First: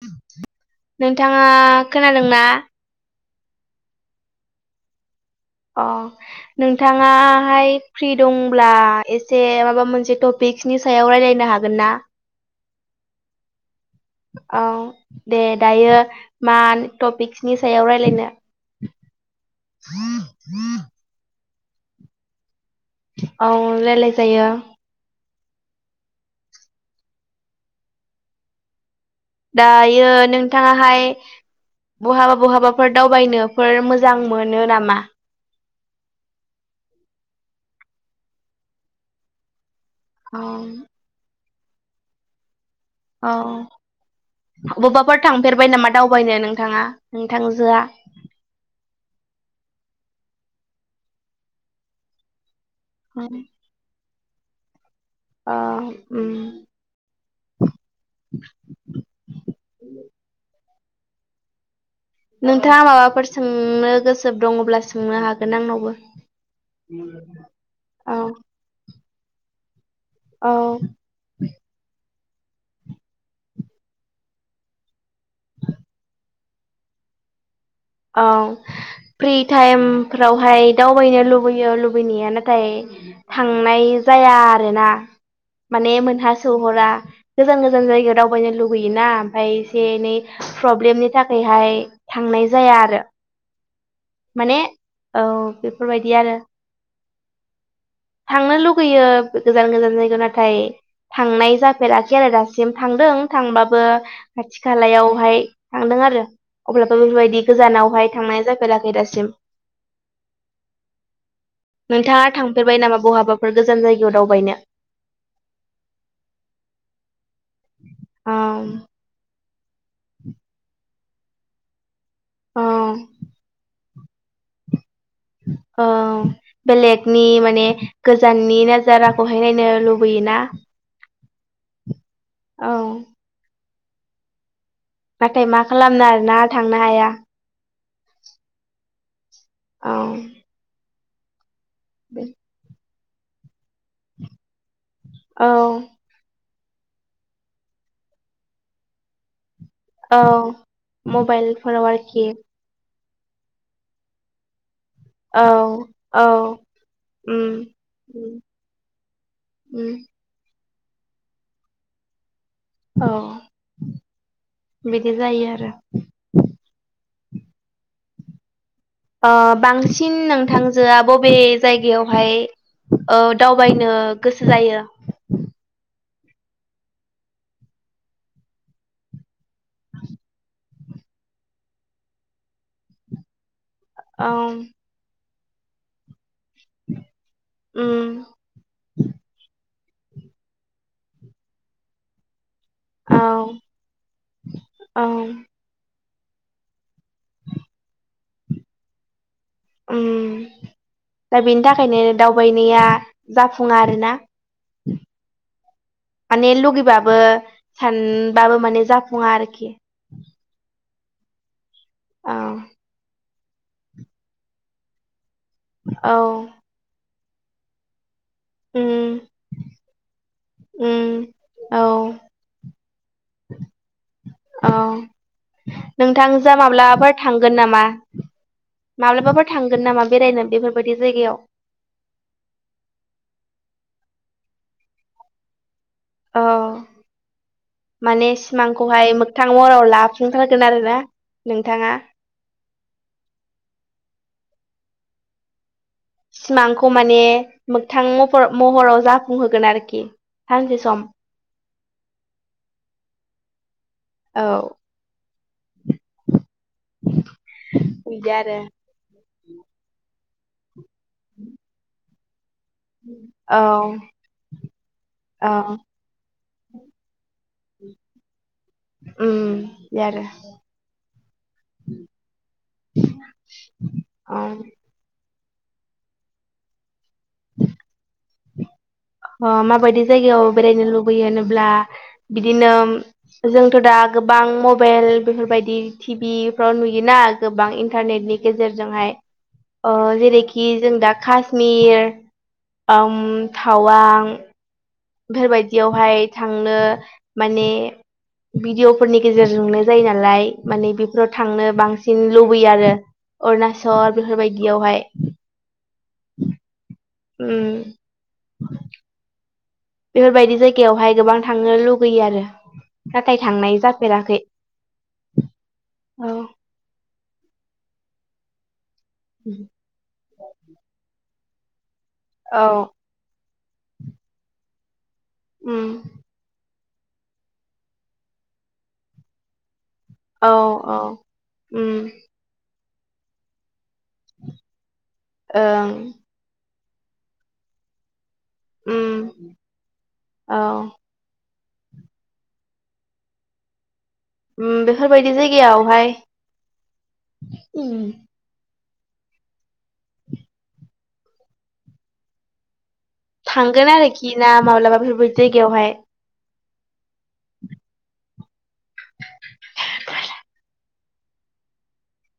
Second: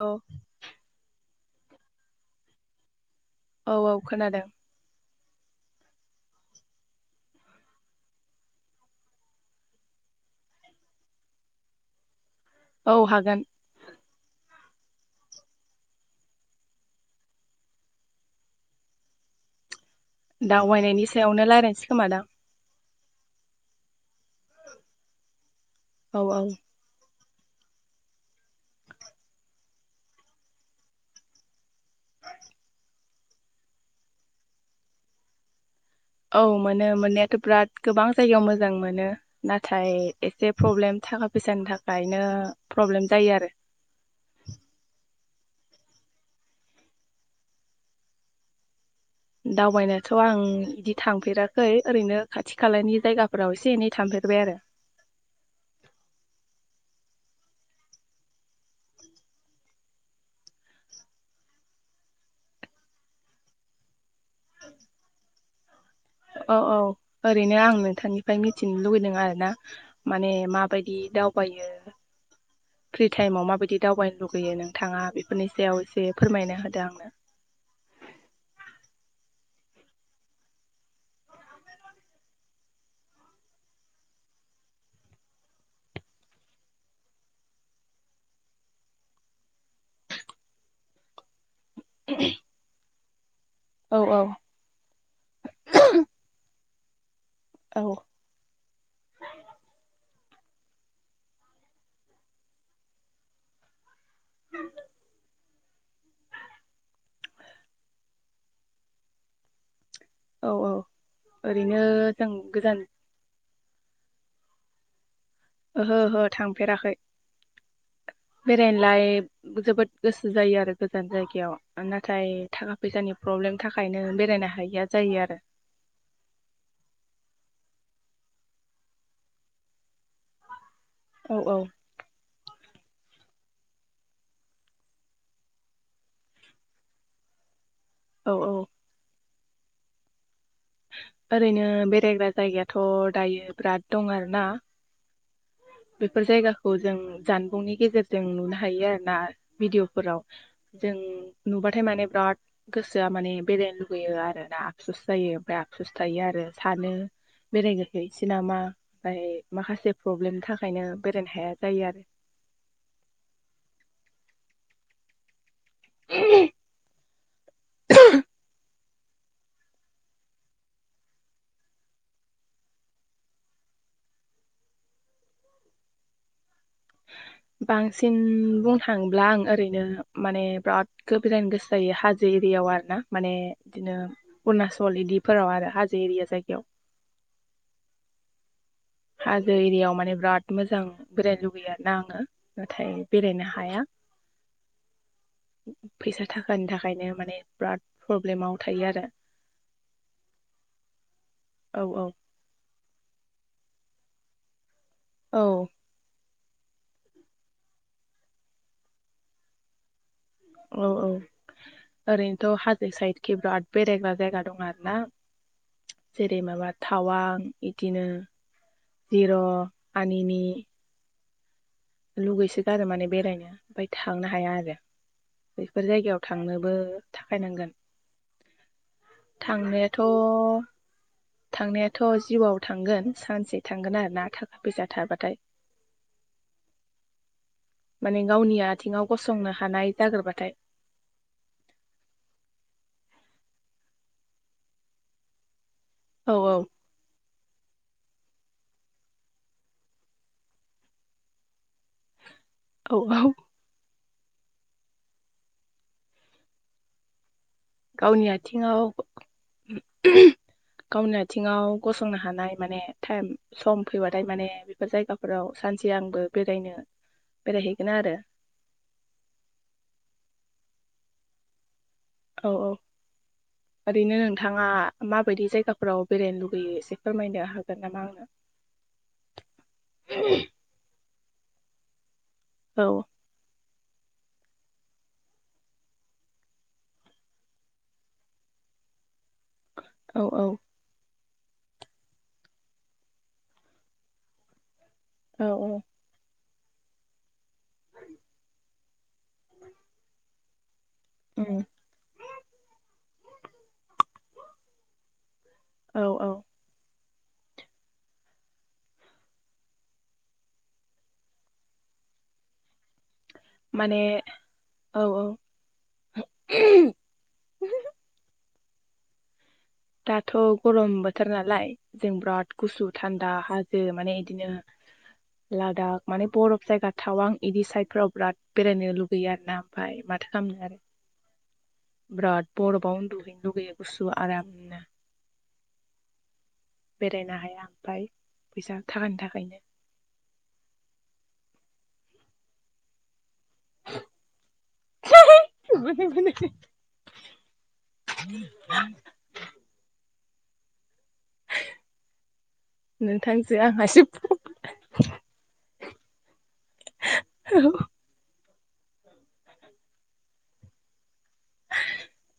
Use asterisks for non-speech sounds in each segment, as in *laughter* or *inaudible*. औ ङा खोनादोंना? औ औ खोनादों। अ नोंथाङाहाय फ्रि दंब्ला एसे माबा मोनसे टपिक फक्सनि सायाव रायज्लायनो हागोन ना? औ हागोन औ दे दायो मा टपिक्सनि सायाव रायज्लायनो *inaudible* दावबायनायनि सायावनो रायलायनोसै खोमा दां। औ रायलाय जायो। औ औ दायो नोंथाङाहाय बहाबा बहाबाफोर दावबायनोफोर मोजां मोनो नामा? औ मोनो मोननायाथ' बिराद गोबां जायगायाव मोजां मोनो ना नाथाय औ एसे प्रब्लेम थाखा फैसानि थाखायनो प्रब्लेम जायो औ आरो बबाफोर थांफेरबाय नामा दावबायनो नोंथाङा नोंथांजोआ? दावबायनायाथ' आं बिदि थांफेराखै ओरैनो खाथि खाथि खालानि जायगाफोराव एसे एनै थांफेरबाय आरो। अ उम *inaudible* नोंथाङा माबाफोर सोंनो गोसो दङ'ब्ला सोंनो हागोन आंनावबो औ औ ओरैनो आं औ नोंथांनिफ्राय मिथिनो लुुबैदों आरोना माने औ माबायदि दावबायो *inaudible* फ्रि टाइमाव माबायदि दावबायनो लुगैयो नोंथाङा बेफोरनि सायाव एसे फोरमायनो होदो आंनो। औ फ्रि टाइमफ्रावहाय दावबायनो लुबैयो लुबैनाया नाथाय थांनाय जाया आरोना। माने मोनहा सौहरा गोजान गोजान जायगायाव दावबायनो लुगैयोना ओमफाय एसे एनै प्रब्लेमनि थाखायहाय थांनाय जाया आरो। औ औ माने औ बेफोर बायदि आरो औ थांनो लुगैयो गोजान गोजान जायगा ना नाथाय थांनाय जाफेराखै आरो दासिम थांदों थांबाबो खाथि खालायावहाय थांदों आरो अब्लाबो बेफोर बायदि गोजानावहाय थांनाय जाफेराखै दासिम। औ औ ओरैनो जों गोजान बेफोर गोजान जायगायाव दावबायनो ओहो ओहो थांफेराखै औ बेरायनोलाय जोबोद गोसो जायो आरो गोजान जायगायाव नाथाय औ थाखा फैसानि प्रब्लेम था थाखायनो बेरायनो हायो आरो। अ बेलेगनि माने गोजाननि नाजाराखौहाय नायनो लुबैयोना। औ औ। औ। नाथाय मा खालामनो आरोना थांनो हाया औ औ। औ। ओरैनो बेरायग्रा जायगायाथ' दायो बिराद दं आरोना औ बेफोर जायगाखौ जों जानबुंनि गेजेरजों नुनो हायो आरो ना औ भिदिअफोराव जों नुबाथाय मबाइलफोराव माने आरोखि बिराद गोसो गोसोआ माने बेरायनो लुुबैयो आरोना आफसुस जायो औ ओमफ्राय आफसुस थायो औ आरो सानो उम बेरायगारहैसै उम नामा ओमफ्रार माखासे प्रब्लेमनि थाखाय ओंखायनो बेरायनो हाया जायो आरो औ बिदि जायो आरो बांसिन नोंथांजोआ बबे जायगायावहाय औ दावबायनो गोसो जायो बांसिन बुंनो थाङोब्ला आं ओरैनो माने बिराद गो ब्रायनो गोसो जायो हाजो एरियाायाव आरोना माने बिदिनो औ अरुणाचल बिदि फोराव आरो हाजो एरिया जायगायाव उम हाजो एरियायाव माने बिराद मोजां बेरायनो लुगैयो आरोना आङो। नाथाय औ बेरायनो हाया औ फैसा थाखानि थाखायनो माने बिराद प्रब्लेमाव थायो आरो दा बेनि औ औ थाखायनो दावबायनाया जाफुं फुङा आरोना औ। माने लुगैबाबो सानबाबो माने जाफुङा आरोखि औ औ औ ओरैनोथ' हाजो साइडखि बिराद बेरायग्रा जायगा दं आरो ना औ जेरै माबा थावां इदिनो उम जिर' आनिनि उम औ लुगैसो गारो माने बेरायनो ओमफ्राय थांनो हाया औ आरो बैफोर जायगायाव नोंथांजोआ थांनोबो थाखायनांगोन। माब्लाबफोर थांगोन थांनायाथ' नामा बेरायनो बेफोरबायदि जायगायाव थांनायाथ' जिउआव थांगोन सानसे थांगोन आरोना थाखा फैसा थाबाथाय अह। माने गावनि आथिङाव सिमांखौहाय मोगथां गसंनो महराव हानाय जाग्रोबाथाय लाफिनथारगोन आरोना नोंथाङा औ सिमांखौ माने मोगथां महर महराव जाफुंहोगोन आरोखि सानसे सम औ औ। औ गावनि बिदि आरो आथिङाव गावनि आथिंङाव गसंनो हानाय माने थाइम औ सम फैबाथाय माने बेफोर जायगाफोराव औ सानसे आंबो बेरायनो बेरायहैगोन आरो उम बे आरो औ औ ओरैनो औ नोंथाङा मा बेफोर बायदि जायगाफोराव बेरायनो लुुबैयो एसे फोरमायनो हागोन नामा आंनो। अ माबायदि जायगायाव बेरायनो लुबैयो होनोब्ला बिदिनो औ जों दा गोबां मबाइल बेफोरबायदि टिभिफ्राव नुयोना गोबां इन्टारनेटनि गेजेरजों जों हाय औ औ जेरैखि जों दा काश्मिर ओम थावां औ औ बेफोरबायदियावहाय थांनो माने भिडिअ'फोरनि गेजेरजोंनो जायो नालाय माने बेफोराव उम थांनो बांसिन लुबैयो आरो अरुणाचल बेफोरबायदियावहाय औ औ उम बेफोरबायदि जायगायावहाय गोबां थांनो लुगैयो आरो नाथाय थांनाय माने जाफेराखै औ औ औ। दाथ' गरम बोथोर नालाय जों बिराद औ गुसु थान्दा हाजो माने बिदिनो उम लादाख माने बरफ जायगा थाव आं इदि साइडफोराव बिराद बेरायनो लुगैयो आरो ना ओमफाय माथो औ खालामनो आरो औ उम बिराद बरफाव उन्दुहैनो लुगैयो गुसु आराम ओं बेरायनो हाया ओमफ्राय उम औ उम बेफोरबायदि जायगायावहाय उम नोंथांजो आंहा थांगोन एसे आरोखि ना माब्लाबा बेफोरबाय जायगायावहाय औ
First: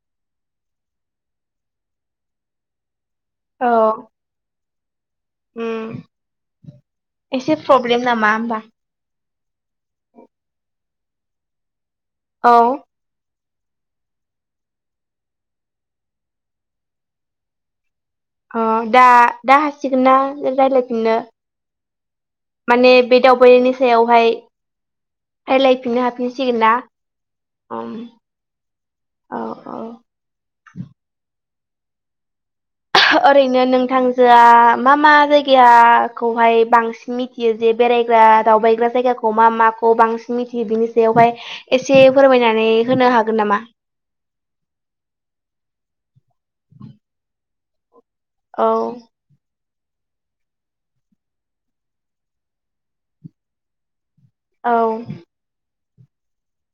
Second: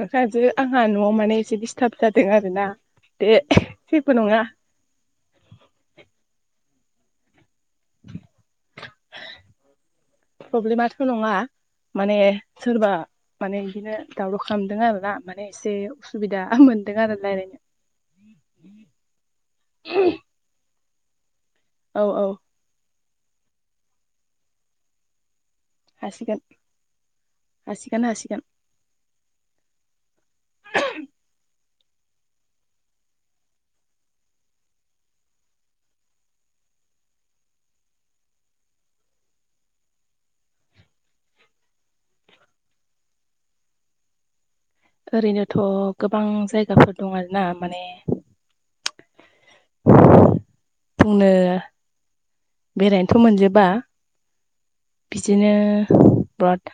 नखाजो आंहा न'आव माने एसे दिडिस्टार्ब जादों आरोना। दे औ जेबो नङा। उम एसे प्रब्लेम नामा होमबा? प्रब्लेमाथ' नङा माने औ सोरबा माने बिदिनो दावराव खालामदों आरोना माने एसे उसुबिदा मोनदों आरो रायजलायनो। अ दा दा हासिगोन ना रायज्लायफिननो? औ औ माने बे दावबायनायनि सायावहाय राय्लायफिननो हासिगोन हाफिनसिगोन ना ओम हासिगोन हासिगोन औ औ *inaudible* ओरैनो नोंथांजोआ मा मा जायगाखौहाय बांसिन मिथियो जे बेरायग्रा दावबायग्रा जायगाखौ मा माखौ बांसिन मिथियो बिनि सायावहाय एसे फोरमायनानै होनो हा गोन नामा? ओरैनोथ' गोबां जायगाफोर दं आरोना माने औ बुंनो बेरायनोथ' मोनजोबा औ बिदिनो बाट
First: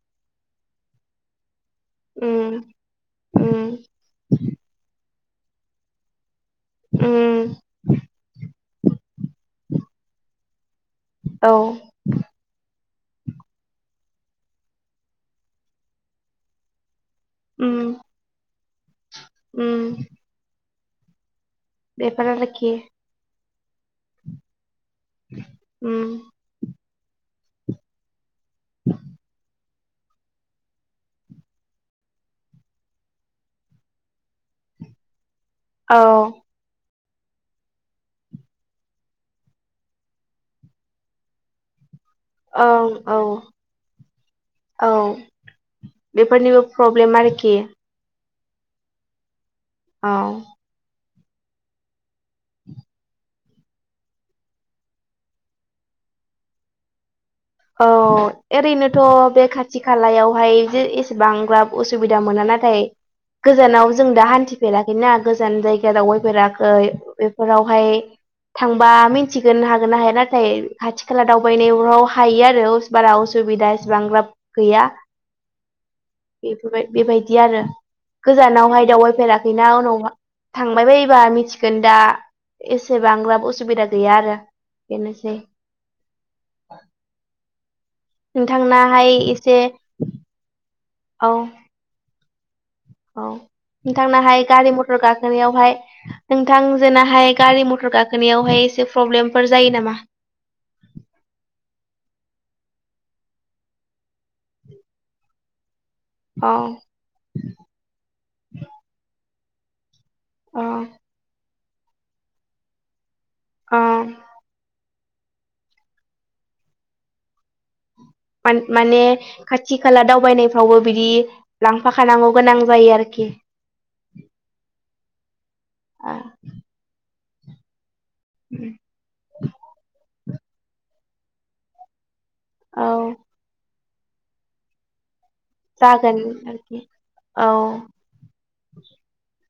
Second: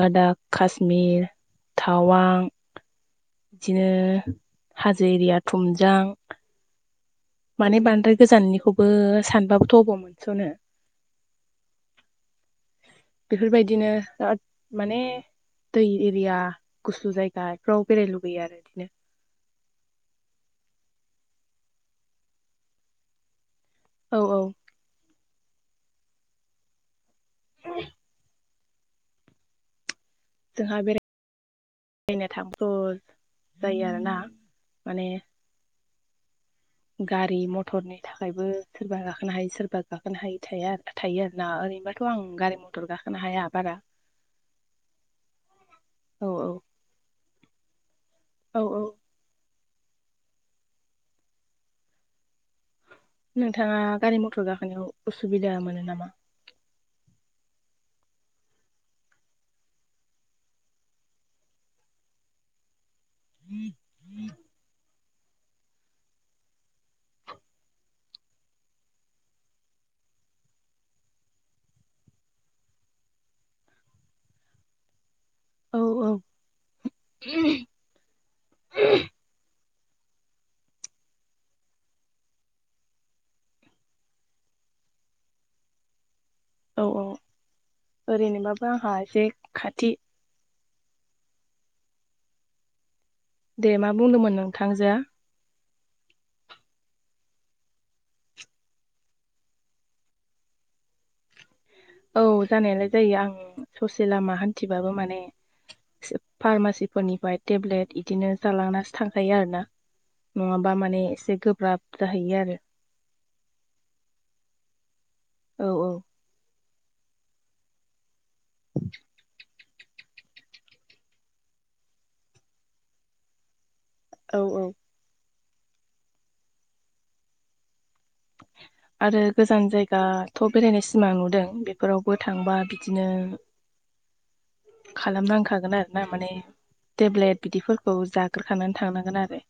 लादाख कास्मिर थावां उम उम बिदिनो हाजो एरिया थुमजां उम माने बांद्राय गोजाननिखौबो सानबाबोथ' अबाव मोनस'नो औ बेफोरबायदिनो बिराद माने दै एरिया गुसु जायगा उम फ्राव बेरायनो लुुबैयो आरो बिदिनो उम बेफोरा आरोखि। औ औ उम *unintelligible* *inaudible* जोंहा बेरा रायनो थांथ' जायो आरोना माने औ। गारि मथरनि थाखायबो सोरबा गाखोनो हायि सोरबा गाखोनो हायि थाया थायो आरोना ओरैनोबा थ' आं गारि औ मथर औ गाखोनो हाया बारा। औ औ बेफोरनिबो प्रब्लेम आरोखि। औ औ। औ। नोंथांङा गारि मथर गाखोनायाव उसुबिदा मोनो नामा? औ ओरैनोथ' बे खाथि खालायावहाय जे एसेबां लाब उसुबिदा मोना। नाथाय गोजानाव जों दा हान्थिफेरा बेना गोजान जायगा दावबायफेराखै बेफोरावहाय थांबा मिन्थिगोन हागोन ना हाया नाथाय खाथि खाला दावबायनायाव हायो आरो उस बारा असुबिदा एसेबां राब गैया। औ औ बेफोरबाय बेबायदि आरो गोजानावहाय दावबायफेराखै। नाव उनावहा थांबाय बायोबा मिथिगोन दा एसे बांद्राब उसुबिदा गैया आरो बेनोसै। औ औ। ओरैनोबाबो आंहा एसे खाथि औ। औ दे मा बुंदोंमोन नोंथांनाहाय गारि मथर नोंथांजोआ गाखोनायावहाय नोंथांजोंनाहाय गारि मथर गाखोनायावहाय एसे प्रब्लेमफोर जायो नामा? *inaudible* औ जानायालाय जायो आं ससे लामा हान्थिबाबो माने अ फार्मासिफोरनिफ्राय टेब्लेट इदिनो जालांनासो थांखायो आरो ना। अ नंङाबा माने एसे गोब्राब जाहैयो आरो। अ। औ औ। मान माने खाथि खाला दावबायनायफ्रावबो बिदि लांफाखानांगौ गोनां जायो आरोखि। *inaudible* औ औ। ए। आरो गोजान जायगाथ' बेरायनाय सिमां नुदों बेफोराव बो थांबा औ बिदिनो खालामनां खागोन आरो ना जागोन माने आरोखि टेब्लेट औ बिदिफोरखौ जाग्रोखानानै थांनांगोन आरो।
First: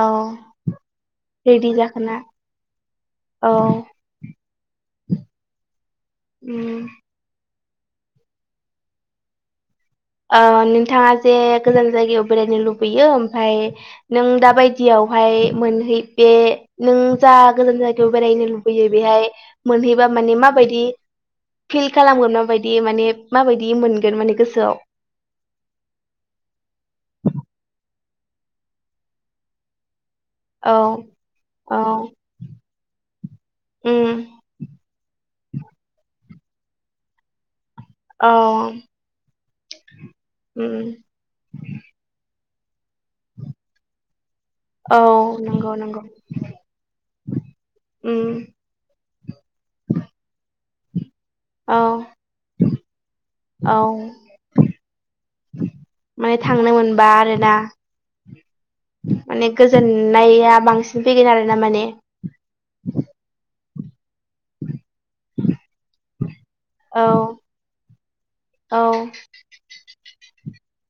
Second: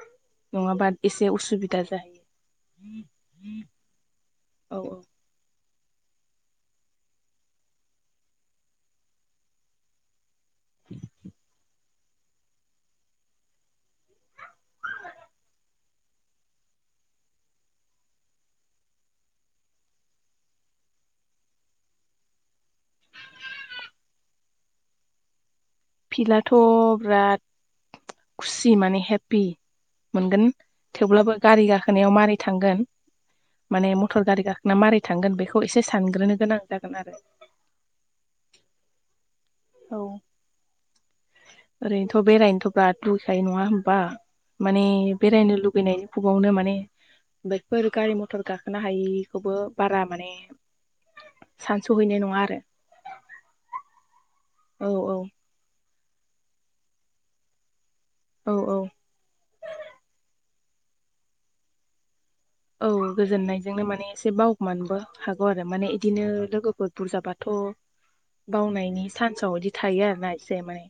औ नंङाबा एसे रेडि उसुबिदा जाखोना जाहैयो। औ औ औ। उम। ओ नोंथांङा जे गोजान जायगायाव बेरायनो लुबैयो ओमफाय नों दा‌ बादियावहाय मोनहै बे जा गोजान जायगायाव बेरायनो लुबैयो बेहाय मोनहैबा माने माबायदि फिल खालामगोन माबायदि माने माबायदि मोनगोन माने गोसोआव? फिलाआथ' बिराद खुसि माने हेपि। मोनगोन औ थेवब्लाबो गारि औ गाखोनायाव मारै थांगोन माने उम मथर गारि गाखोना मारै थांगोन बेखौ एसे सानग्रोनो गोनां जागोन आरो। आं। औ। उम उम। ओरैनोथ' बेरायनोथ' *unintelligible* नङा होनबा माने औ बेरायनो नंगौ नंगौ लुगैनायनि फुबावनो माने बायक फोर गारि उम मथर गाखोनो हायिखौबो बारा माने औ सानस'हैनाय नङा आरो औ औ औ माने थांनो मोनबा आरोना औ औ माने गोजोननाया बांसिन फैगोन आरो ना माने बेजोंनो माने एसे बावगोमानोबो हागौ आरो माने बिदिनो लोगोफोर औ बुरजाबाथ' औ बावनायनि सान्साव बिदि थायो आरोना एसे माने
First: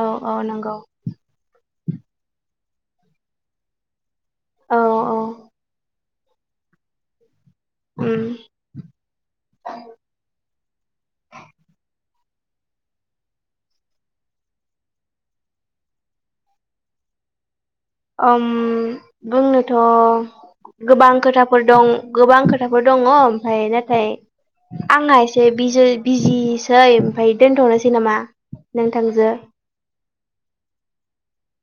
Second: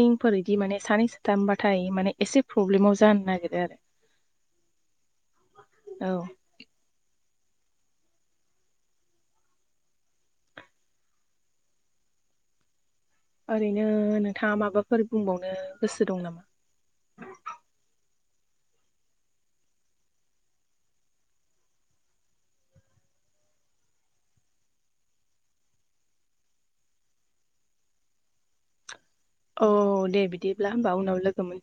औ औ इदि नंगौ माने सानै साथामबाथाय माने एसे प्रब्लेमाव जानो नागिरो आरो। औ औ औ उम *inaudible* ओरैनो नोंथाङा माबाफोर बुंबावनो गोसो दं नामा? ओम बुंनोथ' गोबां खोथाफोर दं गोबां खोथाफोर दङ ओमफाय नाथाय आंहा एसे बिजि बिजिसै ओमफाय दोनथ'नोसै नामा नों औ दे बिदिब्ला होमबा उनाव लोगो मोन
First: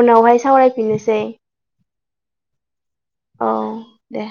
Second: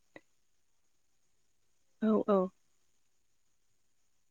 उनावहाय सावरायफिननोसै। औ औ औ दे